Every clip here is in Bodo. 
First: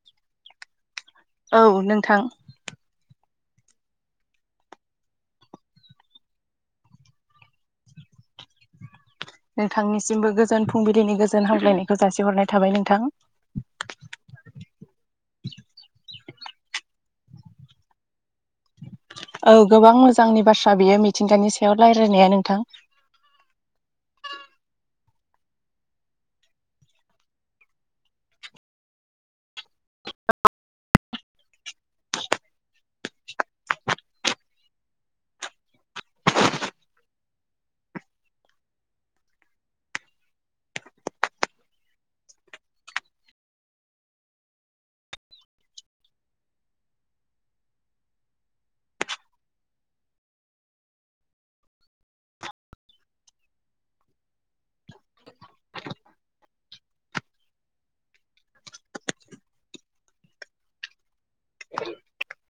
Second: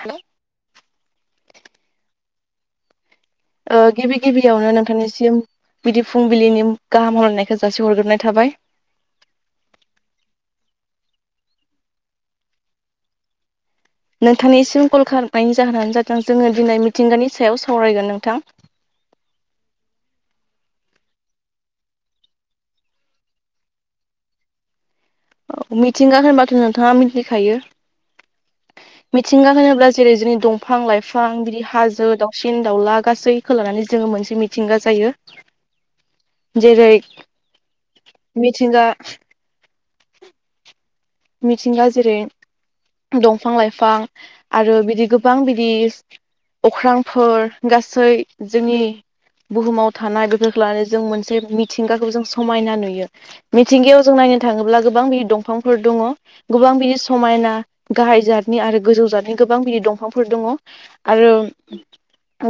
हेलौ औ नोंथां ओ गिबि गिबियावनो नोंथांनिसिम बिदि फुंबिलिनि गाहाम हामलायनायखौ जासि हरग्रोनाय थाबाय नोंथांनिसिमबो गोजोन फुंबिलिनि गोजोन हामग्लायनायखौ जासिहरनाय थाबाय नोंथां नोंथांनिसिम कल खालामनायनि जाहोनानो जादों जोङो दिनै मिथिंगानि सायाव सावरायगोन नोंथां औ गोबां मोजांनि बाथ्रा बेयो मिथिंगानि सायाव लायरायनाया नोंथां औ मिथिंगा होनबाथ' नोंथाङा मिथिखायो मिथिंगा होनोब्ला जेरै जोंनि दंफां-लाइफां बिदि हाजो दावसिन-दाउला गासै खो लानानै जोङो मोनसे मिथिंगा जायो। जेरै मिथिंगा मिथिंगा जेरै दंफां-लाइफां आरो बिदि गोबां बिदि अख्रांफोर गासै जोंनि बुहुमाव थानाय बेफोरखौ लानानै जों मोनसे मिथिंगाखौ जों समायना नुयो मिथिंगायाव जों नायनो थाङोब्ला गोबां बिदि दंफांफोर दङ' गोबां बिदि समायना गाहाय जाथनि आरो गोजौ जाथनि गोबां बिदि दंफांफोर दङ' आरो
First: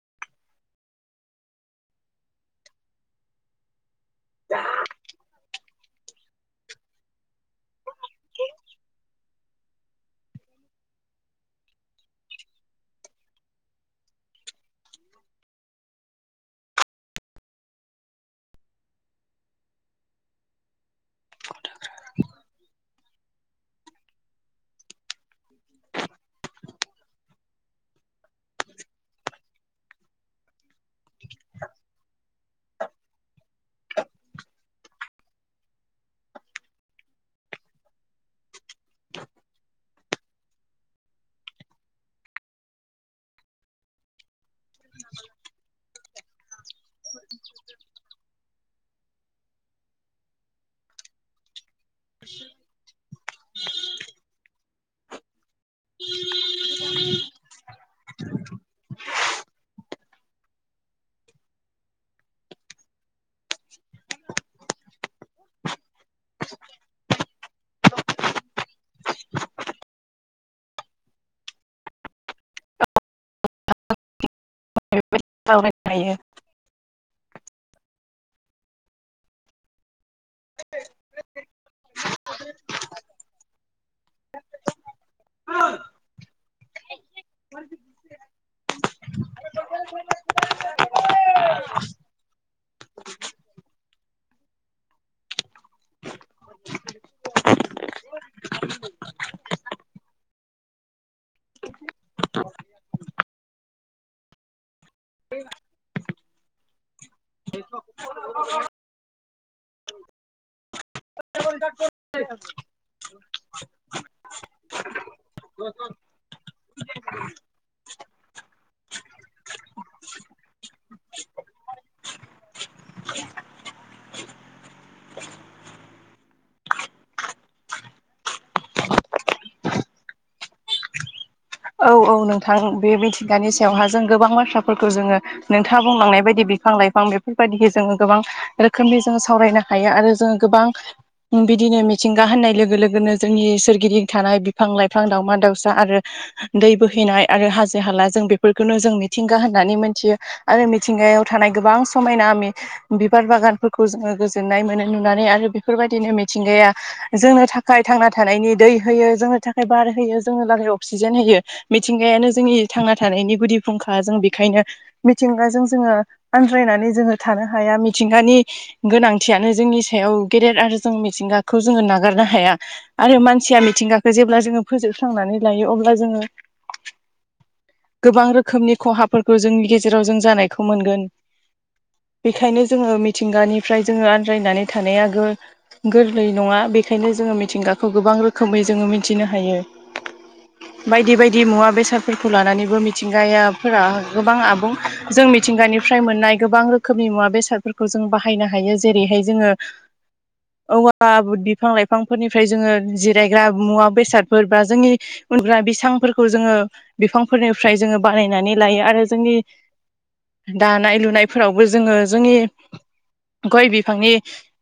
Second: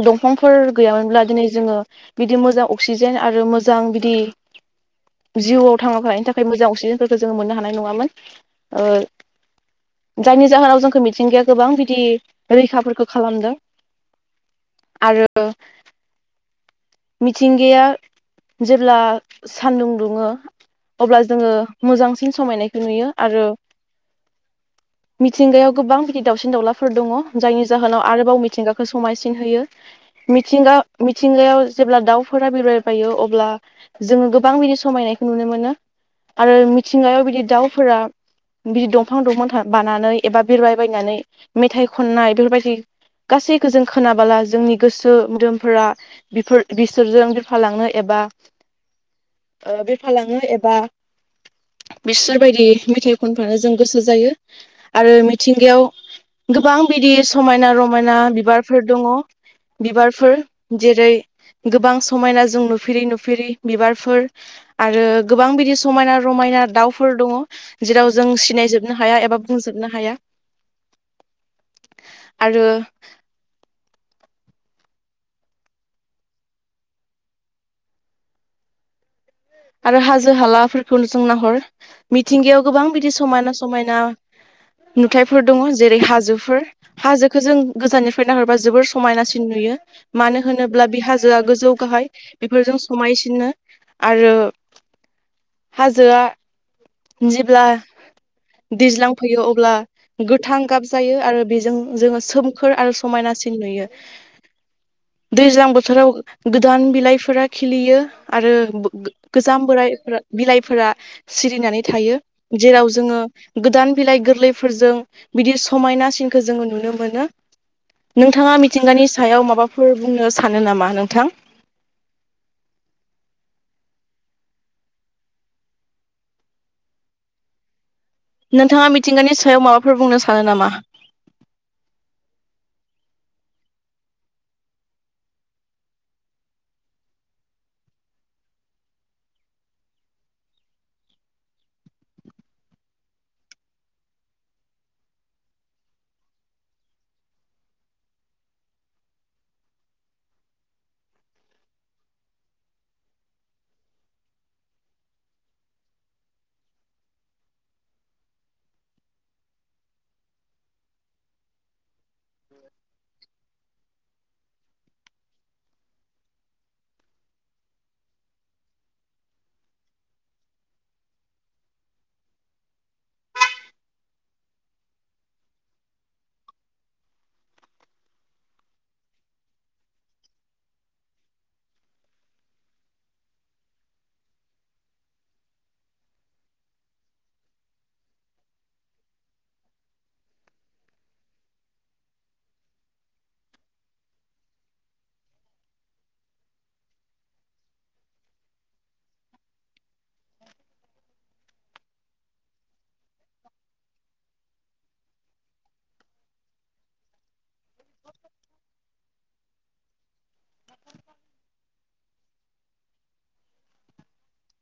दंफांफोर गैयामोनब्ला दिनै जोङो बिदि मोजां अक्सिजेन आरो मोजां बिदि जिउआव थांना थानायनि थाखाय मोजां अक्सिजेनफोरखौ जोङो मोननो हानाय नङामोन ओ जायनि जाहोनाव जोंखौ मिथिंगाया गोबां बिदि रैखाफोरखो खालामदों आरो मिथिंगाया जेब्ला सान्दुं दुङो अब्ला जोङो मोजांसिन समायनायखौ नुयो आरो मिथिंगायाव गोबां बिदि दाउसिन-दाउलाफोर दङ' जायनि जाहोनाव आरोबाव मिथिंगाखौ समायसिन होयो मिथिंगा मिथिंगायाव जेब्ला दाउफोरा बिरबायबायो अब्ला जोङो गोबां बिदि समायनायखौ नुनो मोनो आरो मिथिंगायाव बिदि दाउफोरा बिदि दंफां दंफां था बानानै एबा बिरबाय बायनानै मेथाइ खननाय बेफोरबायदि गासैखो जों खोनाबाला जोंनि गोसो मोदोमफोरा बिफोर बिसोरजों बिरफालांनो एबा ओ बिरफालाङो एबा बिसोरबायदि मेथाइ खनफानो जों गोसो जायो आरो मिथिंगायाव गोबां बिदि समायना-रमायना बिबारफोर दङ' बिबारफोर जेरै गोबां समायना जों नुफेरि नुफेरि बिबारफोर आरो गोबां बिदि समायना रमायना दाउफोर दंङो। जेराव जों सिनायजोबनो हाया एबा बुंजोबनो हाया। आरो बेबायदि सावराय थायो आरो हाजो हालाफोरखौ जों नाहर मिथिंगायाव गोबां बिदि समायना समायना नुथायफोर दंङो जेरै हाजोफोर हाजोखौ जों गोजाननिफ्राय नाहरबा जोबोर समायनासिन नुयो। मानो होनोब्ला बि हाजोआ गोजौ गाहाय बेफोरजों समायसिनो आरो हाजोआ जेब्ला दैज्लांफैयो अब्ला गोथां गाब जायो आरो बेजों जोंङो सोमखोर आरो समायनासिन नुयो दैज्लां बोथोराव गोदान बिलाइफोरा खिलियो आरो गोजाम बोरायफोरा बिलाइफोरा सिरिनानै थायो जेराव जोंङो गोदान बिलाइ गोरलैफोरजों बिदि समायनासिनखौ जोंङो नुनो मोनो नोंथांङा मिथिंगानि सायाव माबाफोर बुंनो सानो नामा नोंथां नोंथांङा मिथिंगानि सायाव माबाफोर बुंनो सानो नामा? औ औ नोंथां बे मिथिंगानि सायावहा जों गोबां बाथ्राफोरखौ जोंङो नोंथांङा बुंलांनाय बायदि बिफां- लाइफां बेफोरबायदिहै जोंङो गोबां रोखोमनि जोंङो सावरायनो हायो आरो जोंङो गोबां बिदिनो मिथिंगा होननाय लोगो लोगोनो जोंनि सोरगि थानाय बिफां - लाइफां दावमा दावसा आरो [inaudible] दै बोहैनाय आरो हाजो हाला जों बेफोरखौनो जों मिथिंगा होननानै मोनथियो आरो मिथिंगायाव थानाय गोबां समायना आ बिबार बागानफोरखौ जोंङो गोजोननाय मोनो नुनानै आरो बेफोरबायदिनो मिथिंगाया जोंनो थाखाय थांना थानायनि दै होयो जोंनो थाखाय बार होयो जोंनि थाखाय अक्सिजेन होयो। मिथिंगायानो जोंनि थांना थानायनि गुदि फुंखा जों बेखायनो मिथिंगाजों जोंङो आनन्द्रायनानै जोंङो थानो हाया मिथिंगानि गोनांथियानो जोंनि सायाव गेदेर आरो जों मिथिंगाखौ जोंङो नागारनो हाया। आरो मानसिया मिथिंगाखौ जेब्ला जोंङो फोजोबस्रांनानै लायो अब्ला जोंङो गोबां रोखोमनि खहाफोरखौ जोंनि गेजेराव जों जानायखौ मोनगोन बेखायनो जोंङो मिथिंगानिफ्राय जोंङो आन्द्रायनानै थानाय आ गोरलै नंङा बेखायनो जोंङो मिथिंगाखौ गोबां रोखोमै जोंङो मिथिनो हायो। बायदि बायदि दि मुवा बेसादफोरखौ लानानैबो मिथिंगायाफोरा गोबां आबुं जों मिथिंगानिफ्राय मोननाय गोबां रोखोम रोखोमनि मुवा बेसादफोरखौ जों बाहायनो हायो जेरैहाय जोंङो [inaudible] औवा बिफां - लाइफांफोरनिफ्राय जोंङो जिरायग्रा मुवा बेसादफोर बा जोंनि उन्दुग्रा बिस्रांफोरखौ जोंङो बिफांफोरनिफ्राय जोंङो बानायनानै लायो आरो जोंनि दानाय लुनायफोरावबो जोंङो जोंनि गय बिफांनि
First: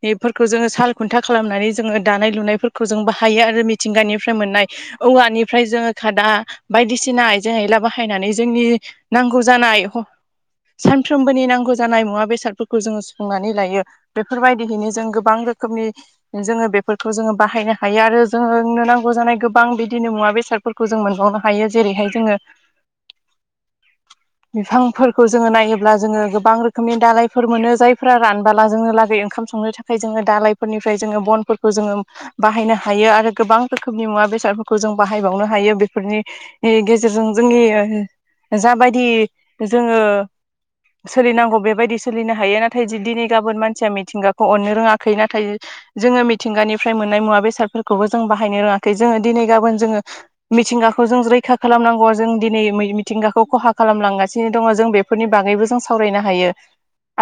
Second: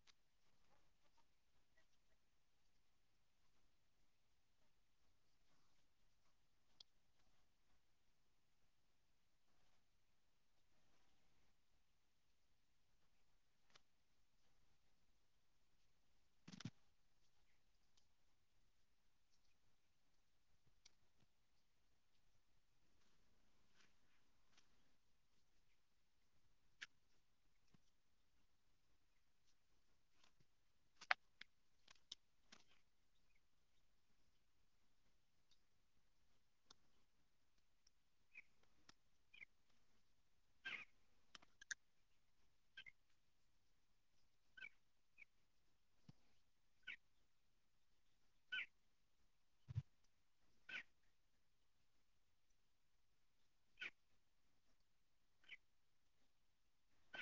बेफोरखौ जोंङो साल खुन्था खालामनानै जोंङो दानाय लुनायफोरखौ जों बाहायो आरो मिथिंगानिफ्राय मोननाय औवानिफ्राय जोंङो खादा बायदिसिना आइजें आयला बाहायनानै जोंनि नांगौ जानाय सानफ्रोमबोनि नांगौ जानाय मुवा बेसादफोरखौ जोंङो सुफुंनानै लायो। बेफोरबायदियैनो जों गोबां रोखोमनि जोंङो बेफोरखौ जोंङो बाहायनो हायो आरो जोंङोनो नांगौ जानाय गोबां बिदिनो मुवा बेसादफोरखौ जों मोनबावनो हायो। हायो जेरैहाय जोंङो [inaudible] बिफांफोरखौ जोंङो नायोब्ला जोंङो गोबां रोखोमनि दालायफोर मोनो जायफोरा रानबोला जोंङो लागै ओंखाम संनो थाखाय जोङो दालायफोरनिफ्राय जोङो बनफोरखौ जोङो बाहायनो हायो आरो गोबां रोखोमनि मुवा बेसादफोरखौ जों बाहायबावनो हायो बेफोरनि गेजेरजों जोंनि जाबायदि जोङो सोलिनांगौ बेबायदि सोलिनो हायो नाथाय दिनै गाबोन मानसिया मिथिंगाखौ अननो रोङाखै नाथाय जोङो मिथिंगानिफ्राय मोननाय मुवा बेसादफोर खौबो जों बाहायनो रोङाखै जोङो दिनै गाबोन जो मिथिंगा खौ जों रैखा खालामनांगौ जों दिनै मिथिंगाखौ खहा खालामलांगासिनो दङ जों बे फोरनि बागैबो जों सावरायनो हायो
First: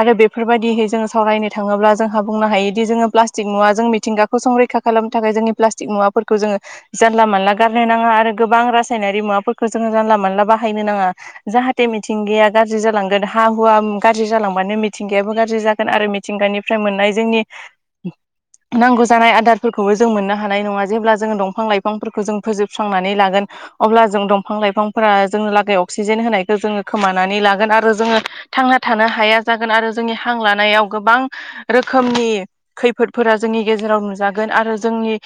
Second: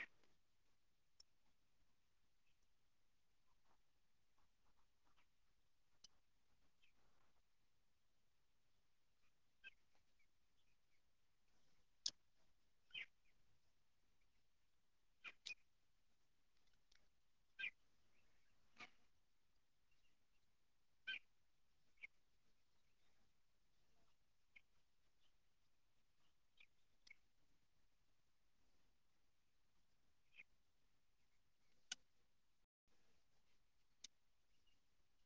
आरो बेफोरबायदिहै जोङो सावरायनो थाङोब्ला जोंहा बुंनो हायोदि जोङो प्लास्टिक मुवा जों मिथिंगा खौ संरैखा खालामनो थाखाय जोंनि प्लास्टिक मुवाफोरखौ जोङो जानला मानला गारनो नाङा आरो गोबां रासायनारि मुवाफोरखौ जोङो जानला मानला बाहायनो नाङा जाहाथे मिथिंगाया गाज्रि जालांगोन हा हुवा गाज्रि जालांबानो मिथिंगायाबो गाज्रि जागोन आरो मि थिंगानिफ्राय मोननाय जोंनि नांगौ जानाय आदारफोरखौबो जों मोननो हानाय नङा जेब्ला जोङो दंफां लाइफांफोरखौ जों फोजोबस्रांनानै ला गोन अब्ला जों दंफां लाइफांफोरा जोंनि लागै अक्सिजेन होनायखौ जोङो खोमानानै लागोन आरो जोङो थांना थानो हाया जागोन आरो जोंनि हां लानायाव गोबां रोखोमनि खैफोदफोरा जोंनि गेजेराव नुजागोन आरो जोंनि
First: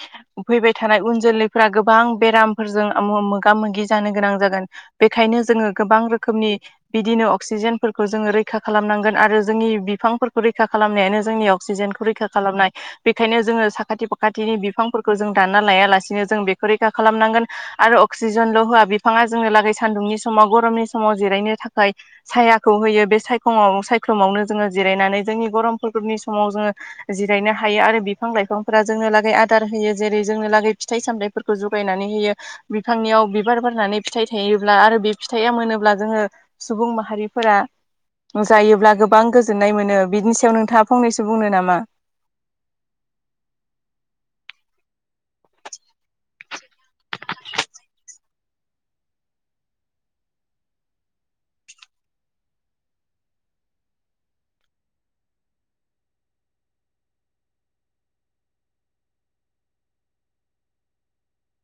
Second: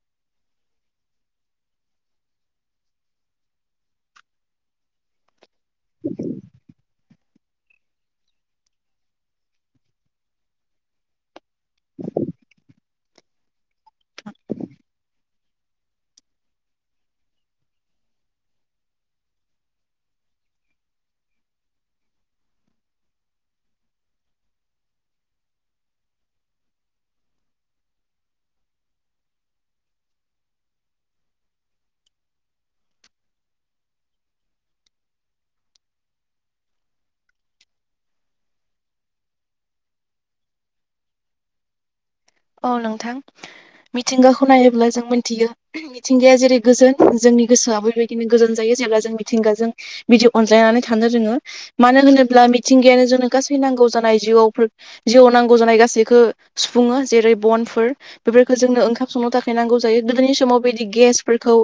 फैबाय थानाय उन जोलैफोरा गोबां बेरामफोरजों मोगा मोगि जानो गोनां जागोन बेखायनो जोङो गोबां रोखोमनि बिदिनो अक्सिजेनफोरखौ जोङो रैखा खालामनांगोन आरो जोंनि बिफांफोरखौ रैखा खालामनायानो जोंनि अक्सिजेनखौ रैखा खालामनाय बेखायनो जोङो साखाथि फाखाथिनि बिफांफोरखौ जों दानना लायालासिनो जों बेखौ रैखा खालामनांगोन आरो अक्सिजेनल' होआ बिफाङा जोंहा लागै सान्दुंनि समाव गरमनि समाव जिरायनो थाखाय सायाखौ होयो बे सायखङाव सायख्लुमावनो जोङो जिरायनानै जोंनि गरम फोरबोनि समाव जोङो जिरायनो हायो आरो बिफां लाइफांफोरा जोंनो लागै आदार होयो जेरै जोंनो लागै फिथाइ सामथाइफोर खौ जुगायनानै होयो बिफांनियाव बिबार बारनानै फिथाइ थायोब्ला आरो बे फिथाइया मोनोब्ला जोङो सुबुं माहारिफोरा जायोब्ला गोबां गोजोननाय मोनो बिनि सायाव नोंथाङा फंनैसो बुंनो नामा औ नोंथां मिथिंगाखौ नायोब्ला जों मिथियो मिथिंगाया जेरै गोजोन जोंनि गोसोआबो बेबायदिनो गोजोन जायो जेब्ला जों मिथिंगाजों बिदि अनज्लायनानै थानो रोङो मानो होनोब्ला मिथिंगायानो जोंनो गासै नांगौ जानाय जिउआवफोर जिउआव नांगौ जानाय गासैखौ सुफुङो जेरै बनफोर बेफोरखौ जोंनो ओंखाम संनो थाखाय नांगौ जायो गोदोनि समाव बिदि गेसफोरखौ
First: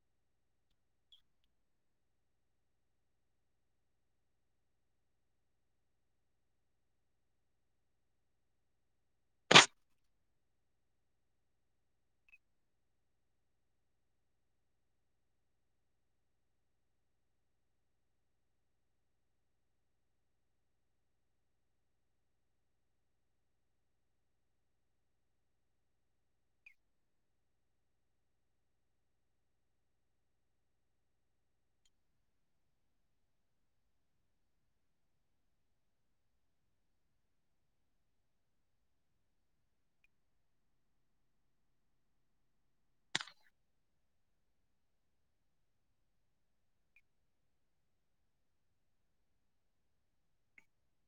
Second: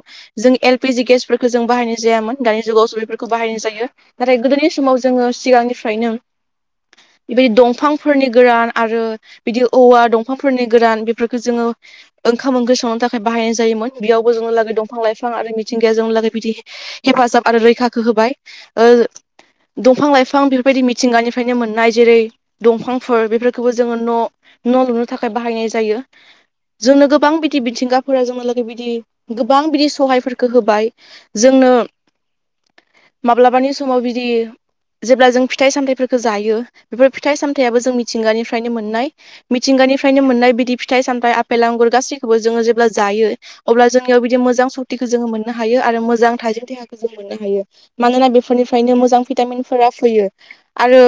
जों एलपिजि गेसफोरखौ जों बाहायनाय जायामोन दानि जुगावसो बेफोरखौ बाहायनाय जायो नाथाय गोदोनि समाव जोङो सिगांनिफ्रायनो बेबायदि दंफांफोरनि गोरान आरो बिदि औवा दं फांफोरनि गोरान बेफोरखौ जोङो ओंखाम ओंख्रि संनो थाखाय बाहायनाय जायोमोन बेयावबो जोंनि लागै दंफां लाइफां आरो मिथिंगाया जोंनि लागै बिदि हेफाजाब आरो रैखाखौ होबाय ओ दंफां लाइफां बेफोरबायदि मिथिंगानिफ्रायनो मोननाय जेरै दंफांफोर बेफोरखौबो जोङो न' न' लुनो थाखाय बाहायनाय जायो जोंनो गोबां बिदि मिथिंगाफोरा जोंनो लागै बिदि गोबां बिदि सहायफोरखौ होबाय जोंनो माब्लाबानि समाव बिदि जेब्ला जों फिथाइ सामथाइफोरखौ जायो बेफोर फिथाइ सामथाइयाबो जों मिथिंगानिफ्रायनो मोननाय मिथिंगानिफ्रायनो मोननाय बिदि फिथाइ सामथाइ आपेेल आंगुर गासैखौबो जोङो जेब्ला जायो अब्ला जोंनियाव बिदि मोजां सक्तिखौ जोङो मोननो हायो आरो मोजां थाजि देहाखौ जों मोननो हायो मानोना बेफोरनिफ्रायनो मोजां भिटामिनफोरा फैयो आरो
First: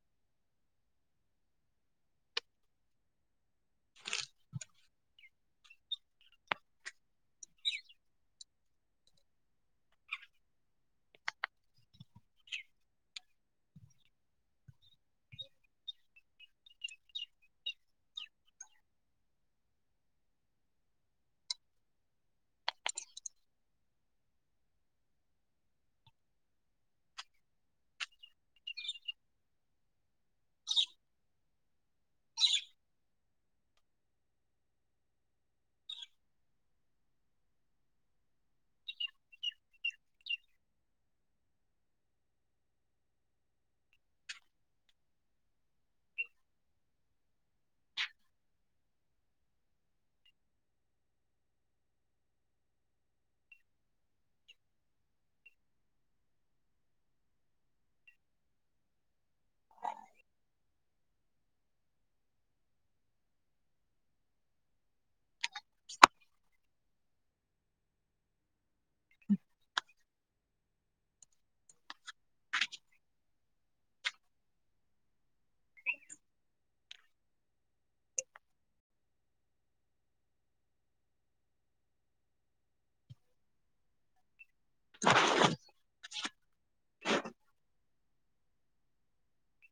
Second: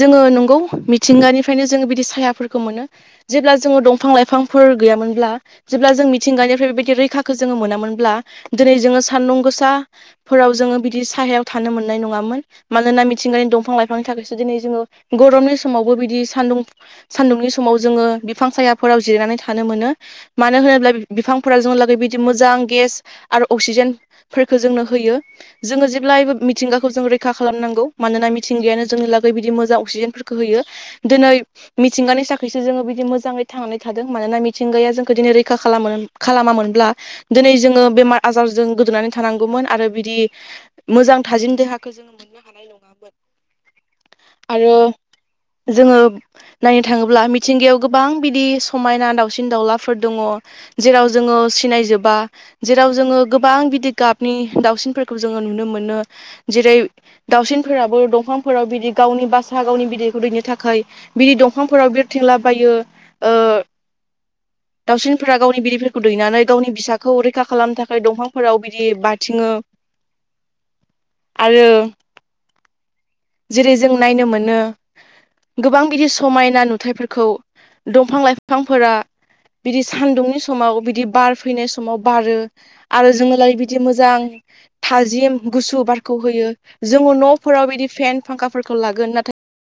जोङो नंगौ मिथिंगानिफ्रायनो जोङो बिदि सायाफोरखौ मोनो जेब्ला जोङो दंफां लाइफांफोर गैयामोनब्ला जेब्ला जों मिथिंगानिफ्राय बेबायदि रैखाखौ जोङो मोनामोनब्ला दिनै जोङो सान्दुं गोसा फोराव जोङो बिदि साहायाव थानो मोननाय नङामोन मानोना मिथिंगानि दंफां लाइफांनि थाखायसो दिनै जोङो गरमनि समावबो बिदि सान्दुं सान्दुंनि समाव जोङो बिफां सायाफोराव जिरायनानै थानो मोनो मानो होनोब्ला बिफांफोरा जोंहालागै बिदि मोजां गेस आरो अक्सिजेन फोरखो जोंनो होयो जोङो जेब्लायबो मिथिंगाखौ जों रैखा खालामनांगौ मानोना मिथिंगायानो जोंनि लागै बिदि मोजां अक्सिजेनफोरखौ होयो दोनै मिथिंगानि थाखायसो जोङो बिदि मोजाङै थांनानै थादों मानोना मिथिंगाया जोंखौ दिनै रैखा खालामो खालामामोनब्ला दिनै जोङो बेमार आजारजों गोदोनानै थानांगौमोन आरो बिदि मोजां थाजिम देहाखौ जोङो मोननो हानाय नङामोन आरो जोङो नायनो थाङोब्ला मिथिंगायाव गोबां बिदि समायना दावसिन दावलाफोर दङ जेराव जोङो सिनायजोबा जेराव जोङो गोबां बिदि गाबनि दाावसिनफोरखौ जोङो नुनो मोनो जेरै दाउसिनफोराबो दंफांफोराव बिदि गावनि बासा गावनि बिदैखौ दैनो थाखाय बिदि दं फांफोराव बिरथिंलाबायो दाउसिनफोरा गावनि बिदझफोरखौ दैनानै गावनि फिसाखौ रैखा खालामनो थाखाय दंफांफोराव बिदि बाथिङो आरो जेरै जों नायनो मोनो गोबां बिदि समायना नुथायफोरखौ दंफां लाइफांफोरा बिदि सान्दुंनि समाव बिदि बार फैनाय समाव बारो आरो जोंनोलाय बिदि मोजां थाजिम गुसु बारखौ होयो जोङो न'फोराव बिदि फेन फांखाफोरखौ लागोन नाथाय